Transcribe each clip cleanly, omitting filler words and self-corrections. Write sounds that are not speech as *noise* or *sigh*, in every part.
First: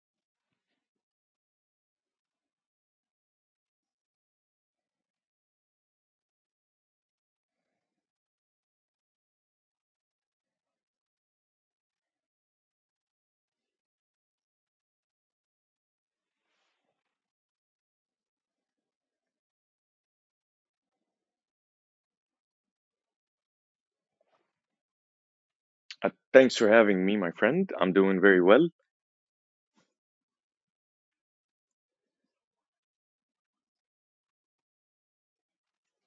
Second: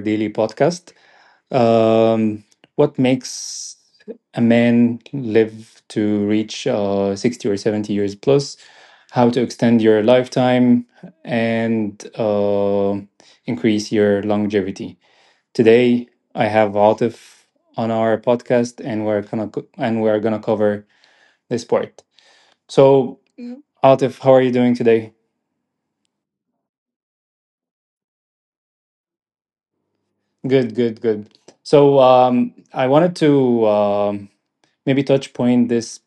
daily podcast. Um, what makes a man live to reach 60 or 70 years plus? How to extend your lifetime and increase your longevity? Today, I have Altif on our podcast, and and we're gonna cover this part. So, Altif, how are you doing today? Thanks for having me, my friend. I'm doing very well. Good, good, good. So, I wanted to. Maybe touch point this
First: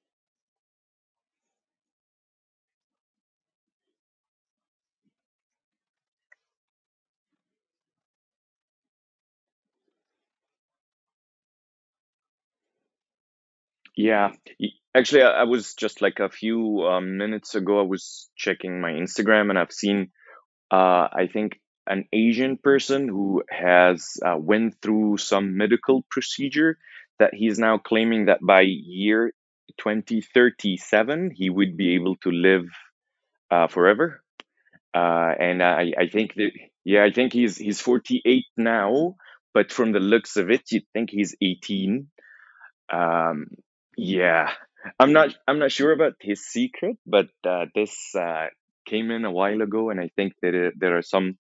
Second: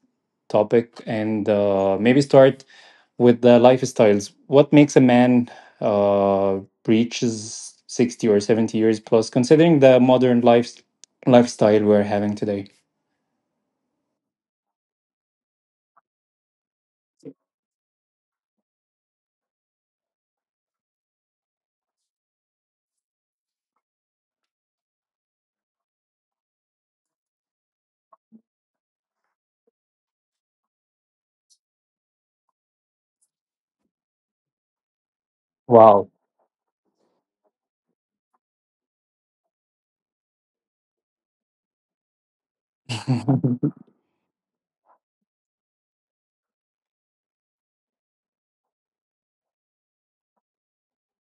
topic and maybe start with the lifestyles. What makes a man uh, reaches 60 or 70 years plus, considering the modern life, lifestyle we're having today? Yeah, y- actually, I was just like a few minutes ago, I was checking my Instagram and I've seen, uh, I think, an Asian person who has went through some medical procedure that he's now claiming that by year 2037 he would be able to live forever. I Wow. think that, yeah, I think he's 48 now, but from the looks of it, you would think he's 18. *laughs* Um, yeah, I'm not sure about his secret, but this came in a while ago, and I think that there are some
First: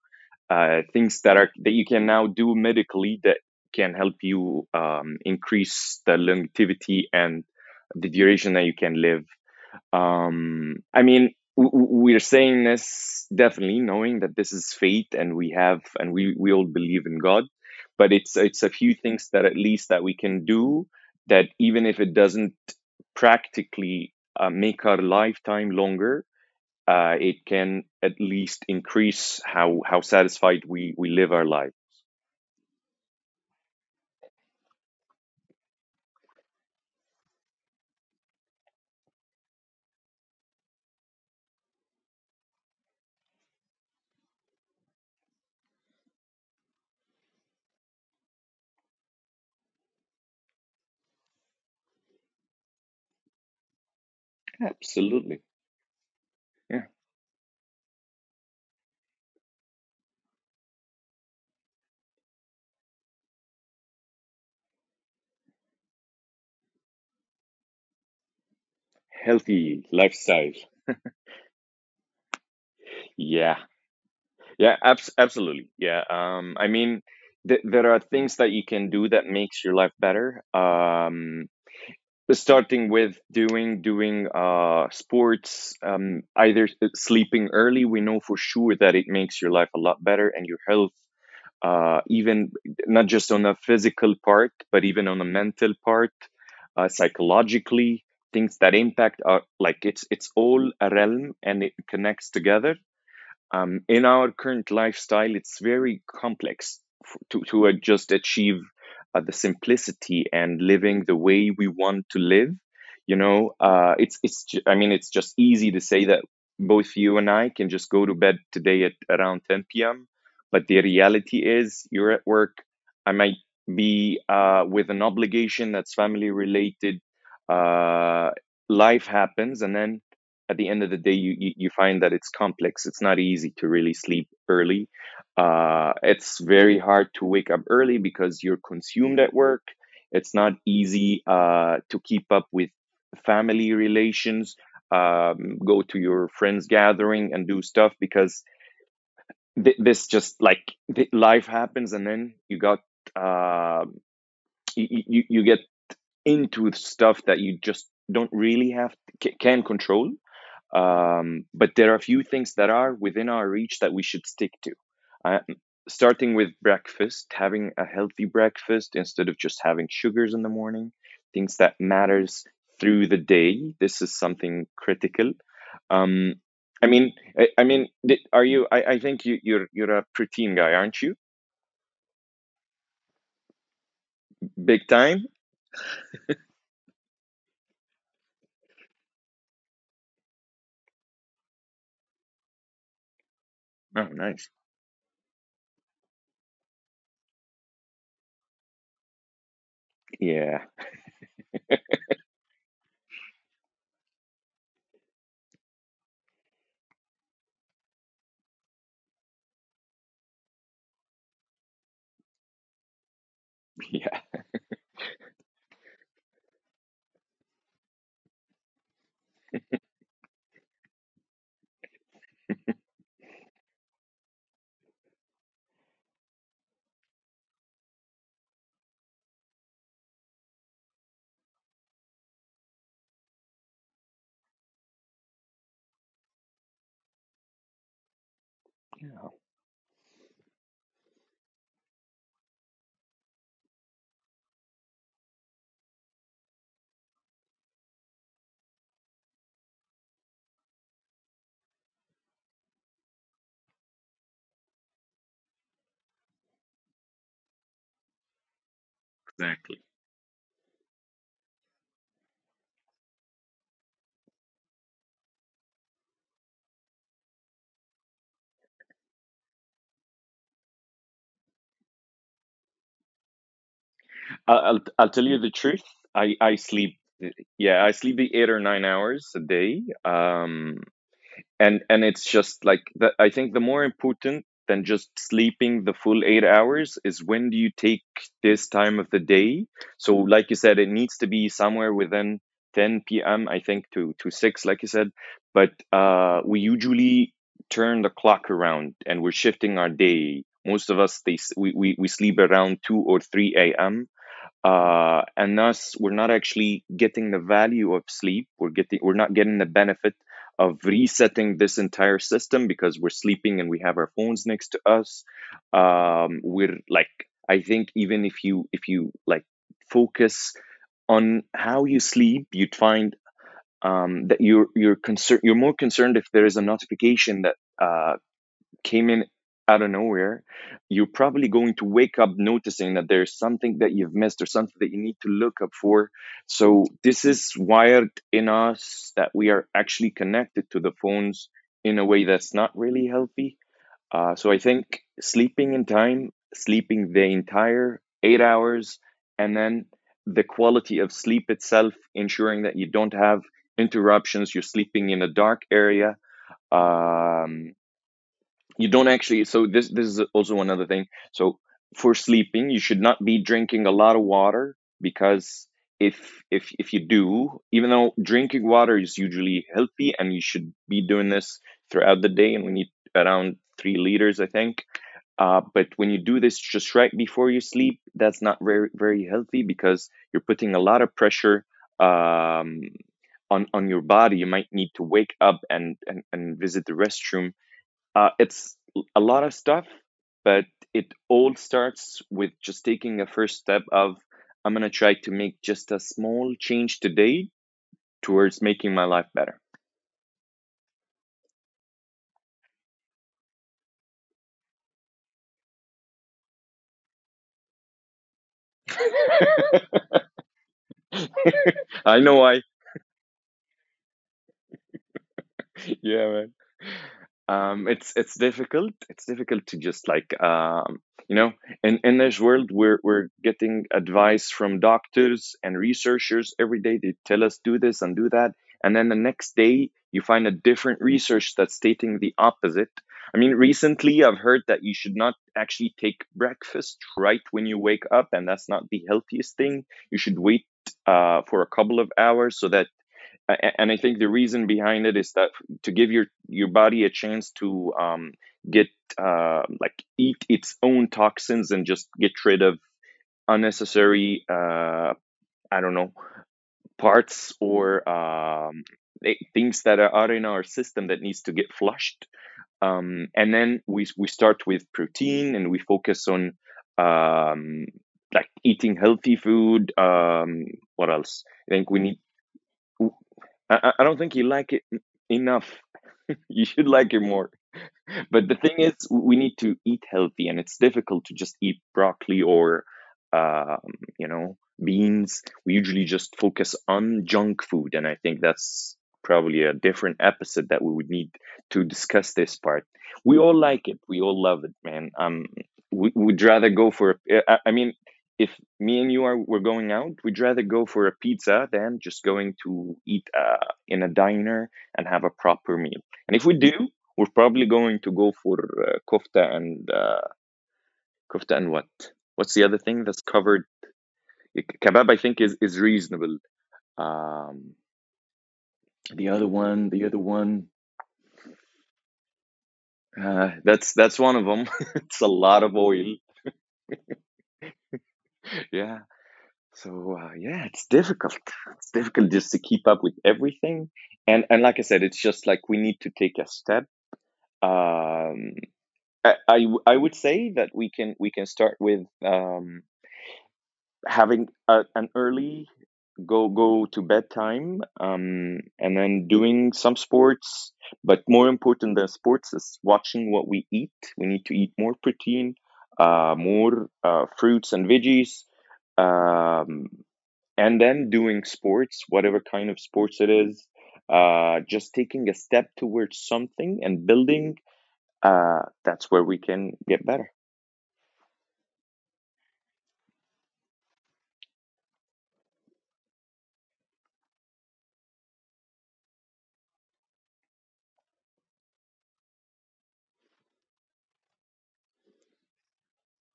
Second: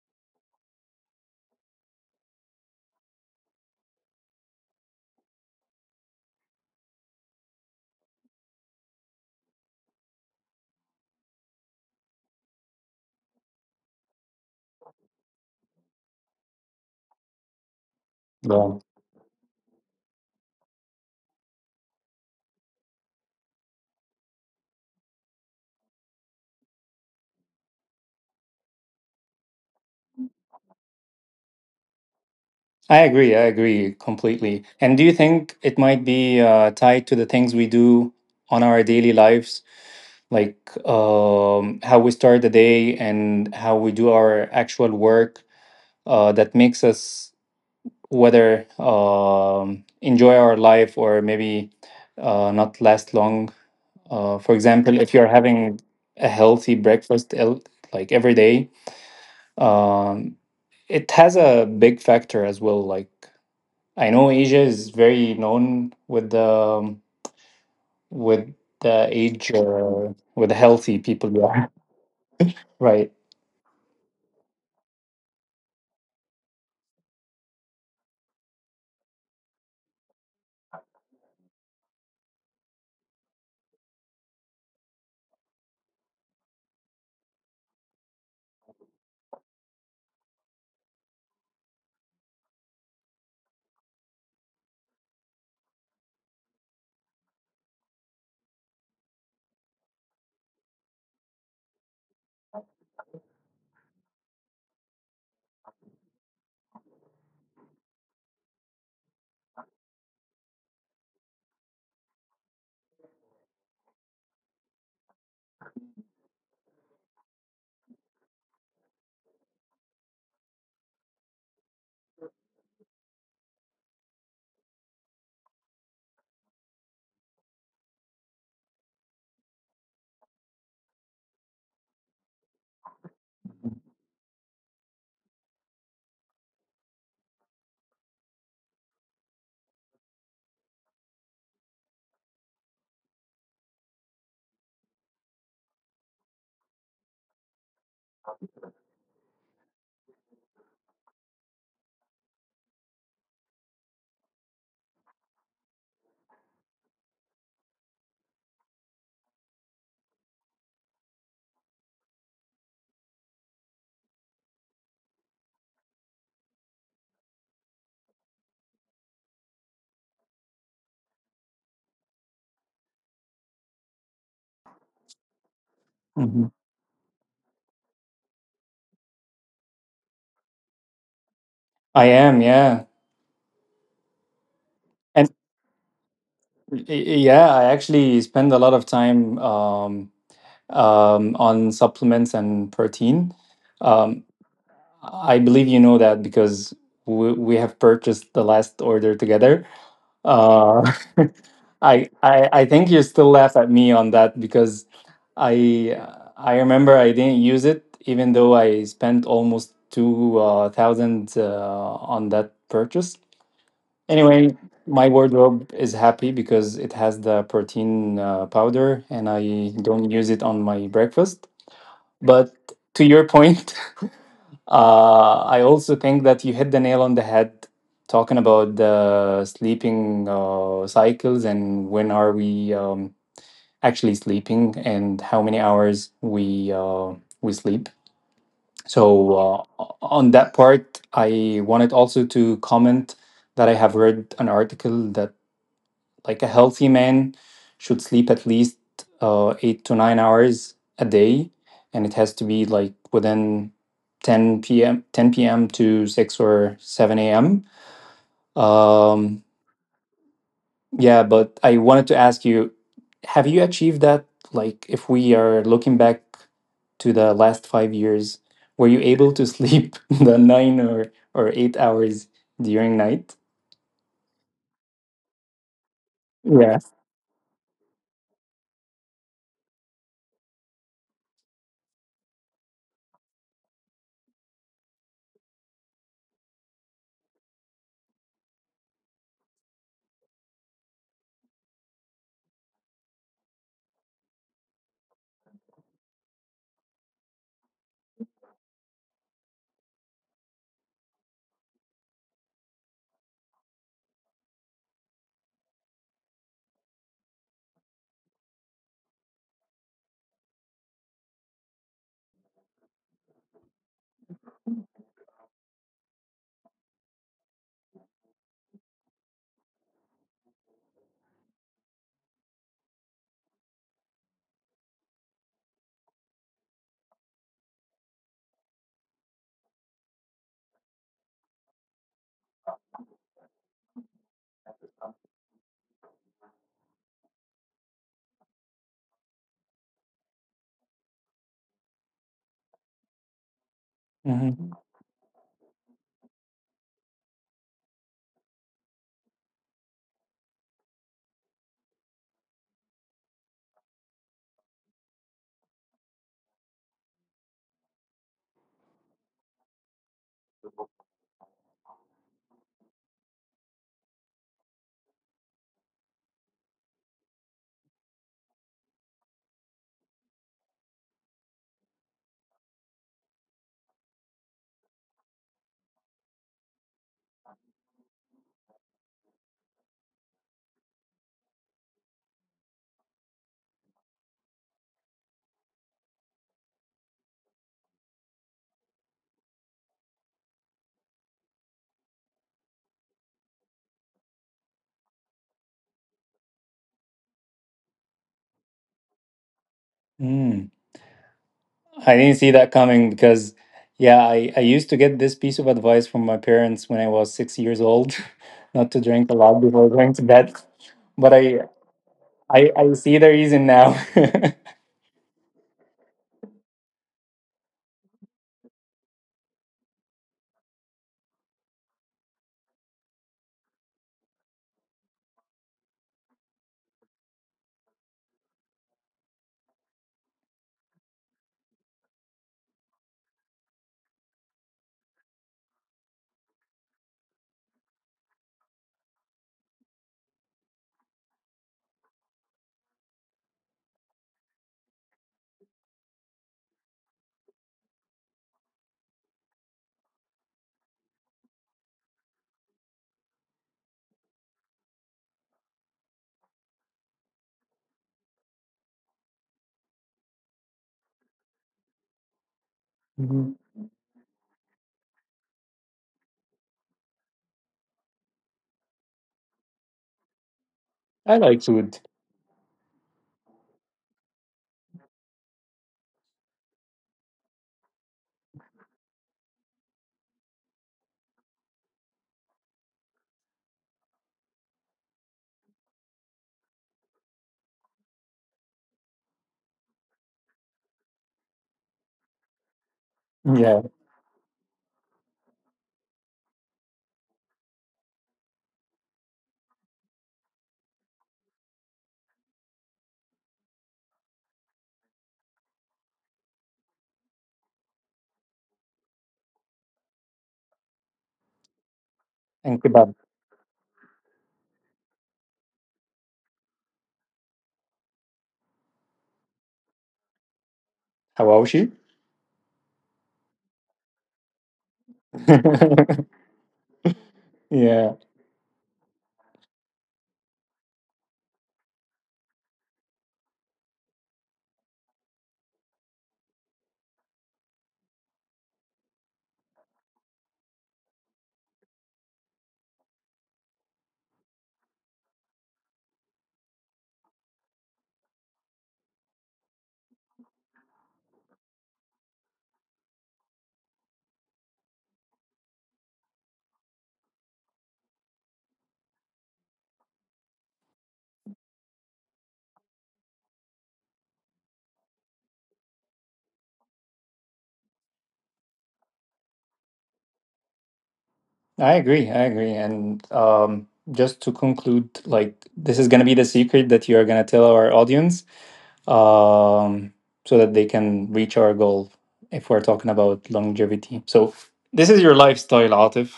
things that you can now do medically that can help you increase the longevity and the duration that you can live. um i mean w- we're saying this, definitely knowing that this is fate, and we have and we all believe in God, but it's a Yeah. few things that at least that we can do, that even if it doesn't practically make our lifetime longer, it can at least increase how satisfied we live our life. I agree. I agree completely. And do you think it might be tied to the things we do on our daily lives, like how we start the day and how we do our actual work? That makes us whether enjoy our life or maybe not last long. For example, if you're Absolutely. having a healthy Yeah, like every day, um, it has a big factor as well. Like I know Asia is very known with the age healthy or with lifestyle. the healthy people. Yeah, *laughs* right. Yeah. Yeah, absolutely. Yeah. I mean, there are things that you can do that makes your life better. Starting with doing sports, either sleeping early. We know for sure that it makes your life a lot better, and your health, even not just on a physical part, but even on a mental part, psychologically. Things that impact are like it's all a realm, and it connects together. Um, in our current lifestyle, it's very complex to just achieve the simplicity and living the way we want to live. You know, I mean, it's just easy to say that both you and I can just go to bed today at around 10 p.m. But the reality is, you're at work. I might be with an obligation that's family related. Uh, Life happens, and then at the end of the day, you find that it's complex. It's not easy to really sleep early. It's very hard to wake up early because you're consumed at work. It's not easy to keep up with family relations, go to your friends' gathering and do stuff, because th- this just like th- life happens, and then you got uh, you get into stuff that you just don't really have, can control. Um, but there are a few things that are within our reach that we should stick to. Uh, Starting with breakfast, having a healthy breakfast instead of just having sugars in the morning, things that matters through the day. This is something critical. Um, Mhm. I mean, I, I mean, are you? I think you're a protein guy, aren't you? I am. Yeah, Big time. and y- y- yeah, I actually spend a lot of time. On supplements and protein. Oh, Um, nice. I believe you know that because we have purchased the last order together. Yeah, Uh, *laughs* I I think you still laugh at me on that because I I remember I didn't use it even though I spent almost two thousand on that purchase. *laughs* yeah, Anyway, my wardrobe is happy because it has the protein powder and I don't use it on my breakfast. But to your point, *laughs* I also think that you hit the nail on the head talking about the sleeping cycles and when are we actually sleeping and how many hours we sleep. yeah, So on that part, I wanted also to comment that I have read an article that like a healthy man should sleep at least 8 to 9 hours a day, and it has to be like within 10 p.m. 10 p.m. to 6 or 7 a.m. Um, exactly. yeah, but I wanted to ask you, have you achieved that? Like, if we are looking back to the last 5 years, were you able to sleep *laughs* the nine or 8 hours during night? I'll tell you the truth. I Yeah. sleep. Yeah, I sleep the 8 or 9 hours a day. And it's just like I think the more important than just sleeping the full 8 hours is, when do you take this time of the day? So, like you said, it needs to be somewhere within 10 p.m., I think, to six, like you said. But we usually turn the clock around, and we're shifting our day. Most of us they s- we sleep around 2 or 3 a.m, and thus we're not actually getting the value of sleep. We're not getting the benefit of resetting this entire system, because we're sleeping and we have our phones next to us. We're like I think even if you focus on how you sleep, you'd find that you're more concerned if there is a notification that uh, came in out of nowhere. You're probably going to wake up noticing that there's something that you've missed, or something that you need to look up for. So, this is wired in us, that we are actually connected to the phones in a way that's not really healthy. So, I Mm-hmm. think sleeping in time, sleeping the entire 8 hours, and then the quality of sleep itself, ensuring that you don't have interruptions, you're sleeping in a dark area. Um, you don't actually so This is also another thing. So, for sleeping, you should not be drinking a lot of water, because if you do, even though drinking water is usually healthy and you should be doing this throughout the day, and we need around 3 liters, I think, but when you do this just right before you sleep, that's not very healthy, because you're putting a lot of pressure um, on your body. You might need to wake up and visit the restroom. It's a lot of stuff, but it all starts with just taking a first step of, I'm gonna try to make just a small change today towards making my life better. Mm. I didn't see that coming because, yeah, I used to get this piece of advice from my parents when I was 6 years old, *laughs* not to drink a lot before going to bed. But I *laughs* I know I. I see the reason now. *laughs* Yeah, man. Um, it's difficult, it's difficult to just like, you know in this world, we're getting advice from doctors and researchers every day. They tell us do this and do that, and then the next day you find a different research that's stating the opposite. I mean, recently I've heard that you should not actually take breakfast right when you wake up, and that's not the healthiest thing. You should wait for a couple of hours, so that, and I think the reason behind it is that, to give your body a chance to get like eat its own toxins and just get rid of unnecessary I don't know parts, or things that are in our system that needs to get flushed. Mhm. And then we start with protein, and we focus on um, like eating healthy food. What I else? like I think food. we need I don't think you like it enough. You should like it more. But the thing is, we need to eat healthy, and it's difficult to just eat broccoli, or, um, you know, beans. We usually just focus on junk food, and I think that's probably a different episode that we would need, to discuss this part. We all Yeah, like it. We all love it, man. We would rather go for. I mean, if me and you are were going out, we'd rather go for a pizza than just going to eat in a diner and have a proper meal. And if we do, we're probably going to go for kofta and what? What's the and other thing kebab, that's covered? Kebab, I think, is reasonable. Um, the other one, the other one, hawashi. That's one of them. *laughs* it's a lot of oil. *laughs* yeah, Yeah. So yeah, it's difficult. It's difficult just to keep up with everything. And like I said, it's just like we need to take a step. Um, I, I I would say that we can start with having an early go to bedtime, and then doing some sports. But more important than sports is watching what we eat. We need to eat more protein, more fruits and veggies, um, and then doing sports, whatever kind of sports it is, just taking a step towards something and building, that's where we can get better. I agree. I agree. And just to conclude, like this is gonna be the secret that you are gonna tell our audience, um, so that they can reach our goal if we're talking about longevity. So, this is your lifestyle, Atif,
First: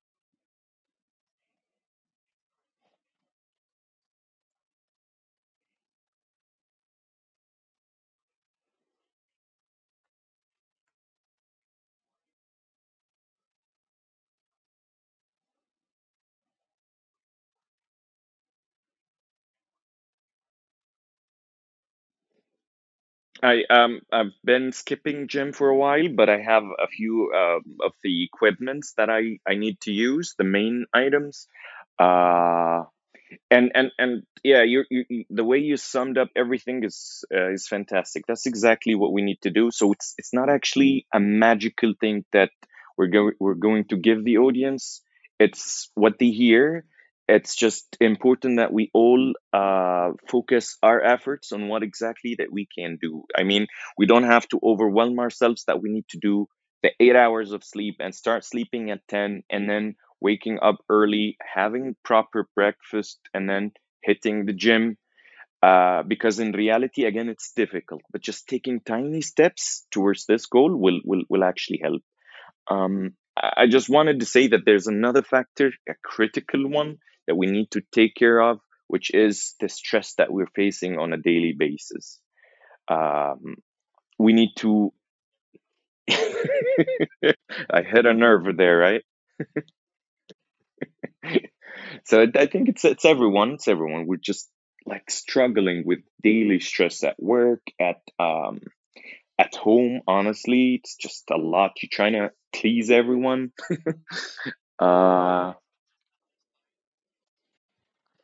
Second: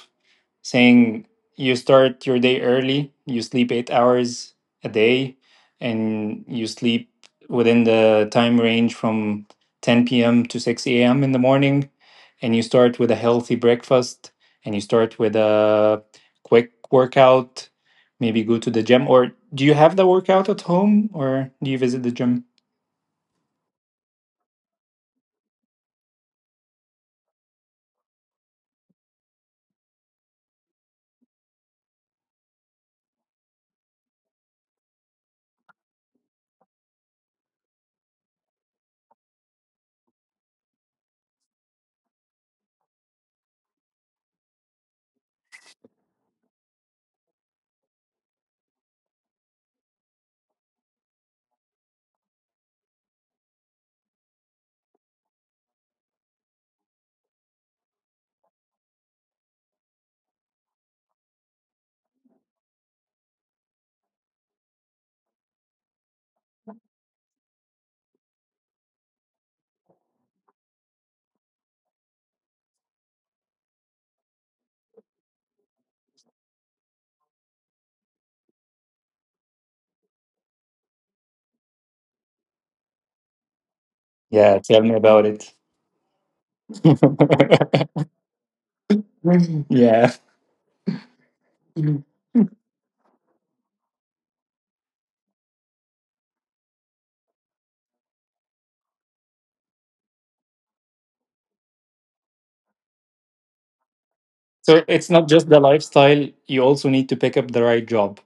saying you start your day early, you sleep 8 hours a day, and you sleep within the time range from 10 p.m. to 6 a.m. in the morning, and you start with a healthy breakfast, and you start with a quick workout. Maybe go to the gym, or do you have the workout at home, or do you visit the gym? I've been skipping gym for a while, but I have a few of the equipments that I need to use, the main items. Uh and Yeah, you, the way you summed up everything is fantastic. That's exactly what we need to do. So it's not actually a magical thing that we're going to give the audience. It's what they hear. It's just important that we all focus our efforts on what exactly that we can do. I mean, we don't have to overwhelm ourselves that we need to do the 8 hours of sleep and start sleeping at 10, and then waking up early, having proper breakfast, and then hitting the gym. Because in reality, again, it's difficult. But just taking tiny steps towards this goal will will actually help. I just wanted to say that there's another factor, a critical one that we need to take care of, which is the stress that we're facing on a daily basis. Um, we need Yeah, tell me to. about it. *laughs* I hit a nerve there, right? *laughs* yeah. So I think it's everyone. It's everyone. We're just like struggling with daily stress at work, at home. Honestly, it's just a lot. You're trying to please everyone. So it's not just Uh, the lifestyle, you also need to pick up the right job.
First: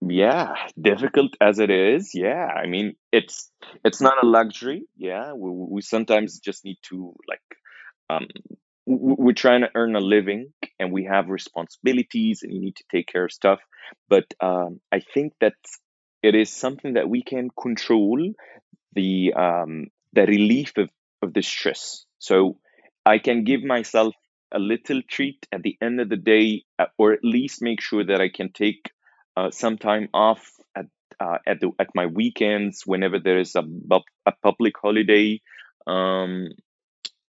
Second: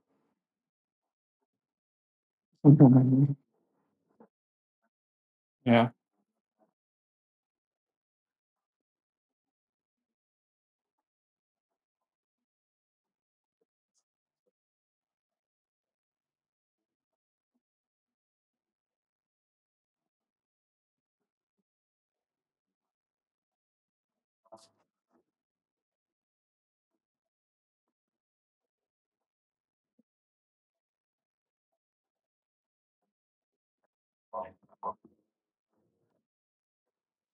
yeah, difficult as it is. Yeah, I mean, *laughs* it's not a luxury. Yeah, we Yeah. sometimes just need to like um, we're trying to earn a living and we have responsibilities and you need to take care of stuff but I think that it is something that we can control the the relief of the stress, so I can give myself a little treat at the end of the day, or at least make sure that I can take some time off at at the at my weekends, whenever there is a public holiday. um,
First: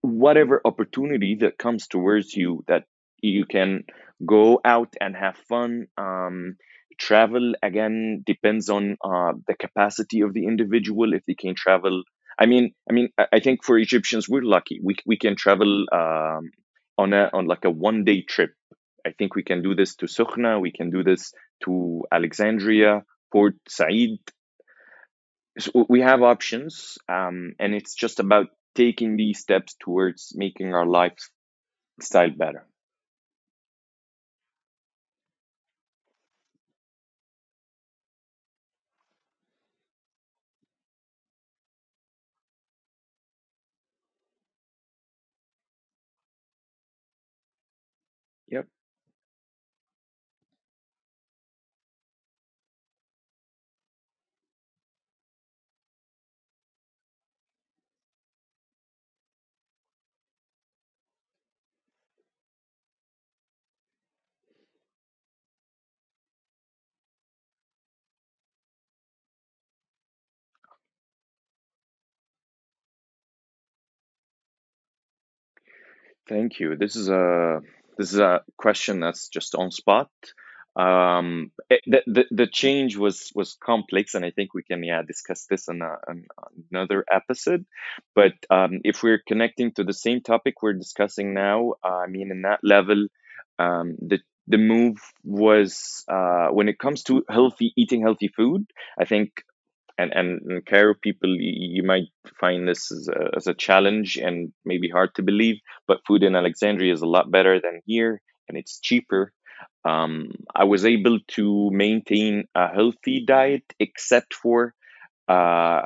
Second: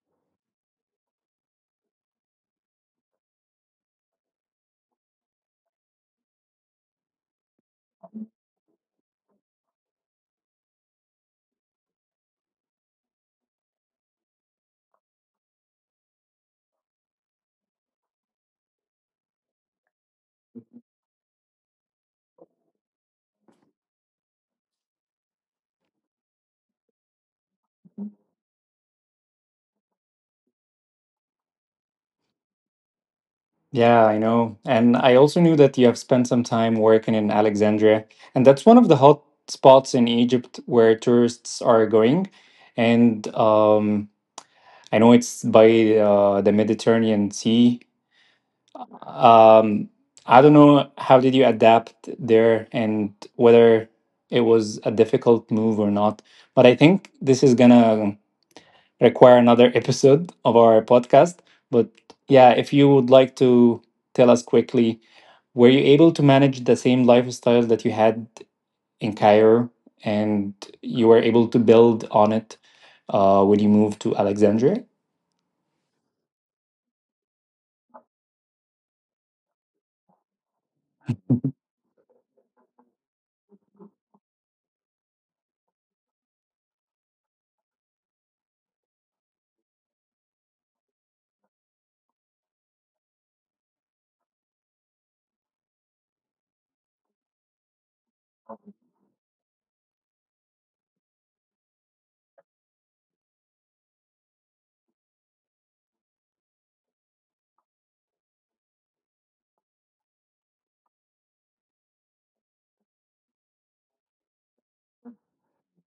Whatever opportunity that comes towards you that you can go out and have fun. Travel, again, depends on the capacity of the individual if they can travel. I I think for Egyptians, we're lucky, we can travel. On a on like a 1 day trip, I think we can do this to Sokhna. We can do this to Alexandria, Port Said. So we have options, and it's just about taking these steps towards making our lifestyle better. Yeah, I know. And I also knew that you have spent some time working in Alexandria, and that's one of the hot spots in Egypt where tourists are going. And I know it's by the Mediterranean Sea. Yep. Um, I don't know how did you adapt there and whether it was a difficult move or not. But I think this is gonna require another episode of our podcast. But yeah, if you would like to tell us quickly, were you able to manage the same lifestyle that you had in Cairo and you were able to build on it when you moved to Alexandria? Thank you. This is a question that's just on spot. It, the change was complex, and I think we can, yeah, discuss this in another episode. But if we're connecting to the same topic we're discussing now, I mean, in that level, um, the move was, when it comes to healthy eating, healthy food. I think, and in Cairo, people, you might find this as as a challenge and maybe hard to believe, but food in Alexandria is a lot better than here, and it's cheaper. I was able to maintain a healthy diet except for uh,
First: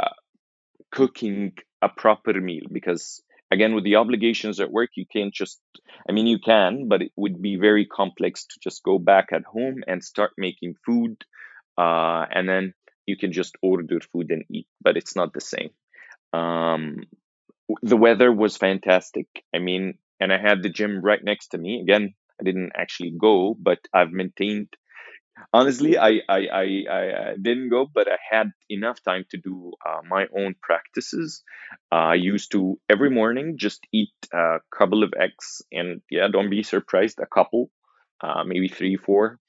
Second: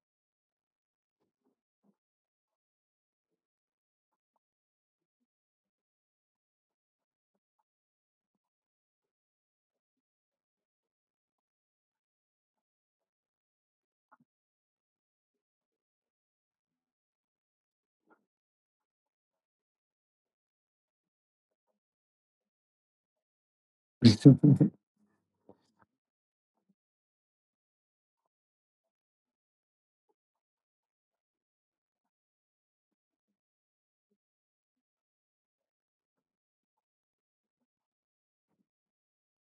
cooking a proper meal, because again, with the obligations at work, you can't just, I mean, you can, but it would be very complex to just go back at home and start making food, and then you can just order food and eat, but it's not the same. Um, the weather was fantastic. I mean, and I had the gym right next to me. Again, I didn't actually go, but I've maintained. *laughs* Honestly, I didn't go, but I had enough time to do my own practices. I used to every morning just eat a couple of eggs, and yeah, don't be surprised, a couple, maybe three, four.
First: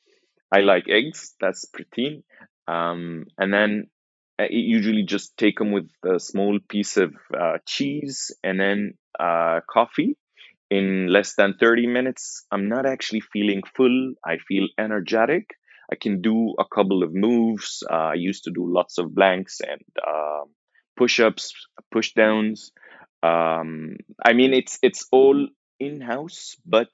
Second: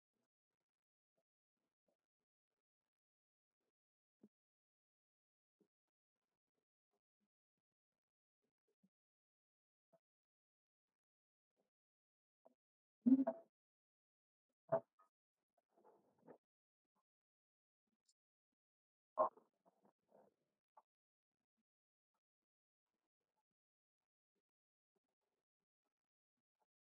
I like eggs. That's protein. And then I usually just take them with a small piece of cheese and then coffee. In less than 30 minutes, I'm not actually feeling full. I feel energetic. I can do a couple of moves. I used to do lots of blanks and um push ups, push downs. Um, I mean, it's all in house, but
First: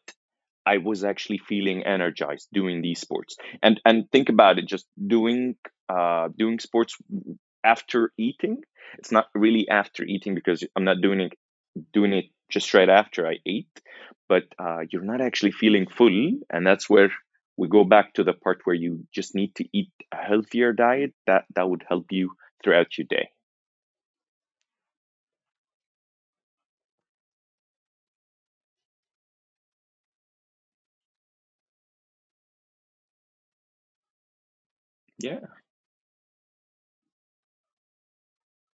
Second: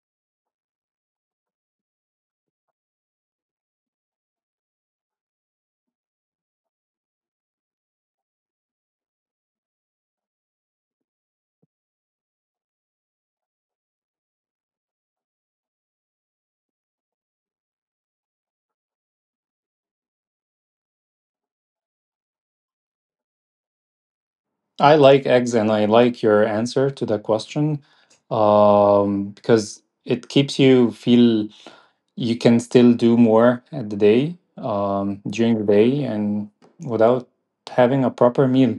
I was actually feeling energized doing these sports. And think about it, just doing doing sports after eating. It's not really after eating because I'm not doing it just right after I ate. But you're not actually feeling full, and that's where we go back to the part where you just need to eat a healthier diet that would help you throughout your day. I like eggs and I like your answer to the question, because it keeps you feel you can still do more at the day, Yeah, during the day, and without having a proper meal.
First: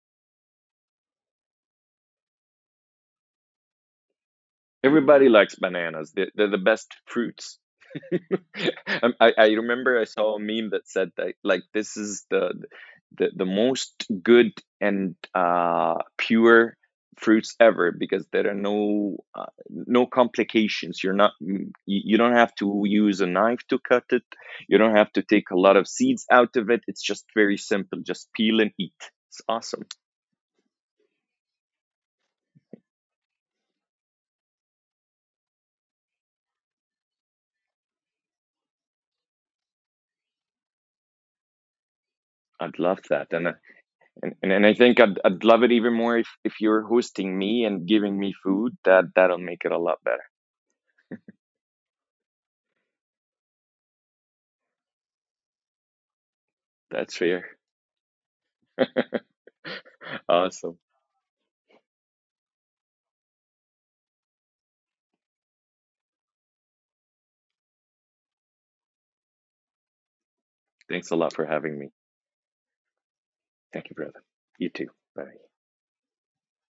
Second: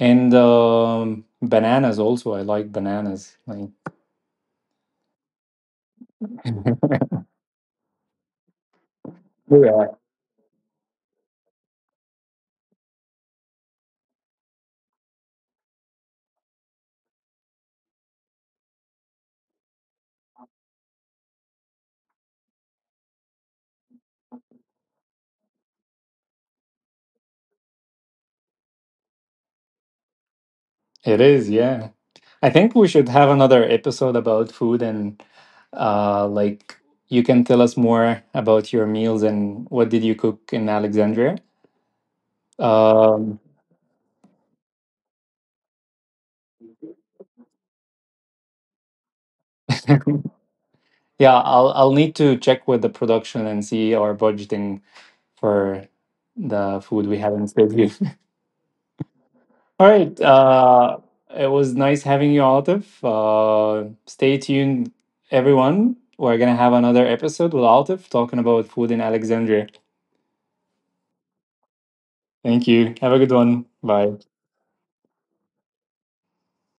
And bananas also, I like bananas. Like, everybody likes bananas. They're the best *laughs* fruits. *laughs* I yeah. remember I saw a meme that said that, like, this is the most good and, pure fruits ever, because there are no, no complications. You're not, you don't have to use a knife to cut it. You don't have to take a lot of seeds out of it. It's just very simple. Just peel and eat. It's awesome. It is, yeah. I think we should have another episode about food and like you can tell us more about your meals and what did you cook in Alexandria. I'd love that, Um and and I think I'd love it even more if you're hosting me and giving me food. That'll make it a lot better. *laughs* yeah, I'll need to check with the production and see our budgeting for the food That's we have in fair. Stadia. *laughs* All right. Awesome. Uh, it was nice having you, Altif. Uh, stay tuned everyone. We're gonna have another episode with Altif talking about food in Alexandria. Thanks a lot for having me. Thank you. Have a good one. Thank you, Bye. brother. You too. Bye.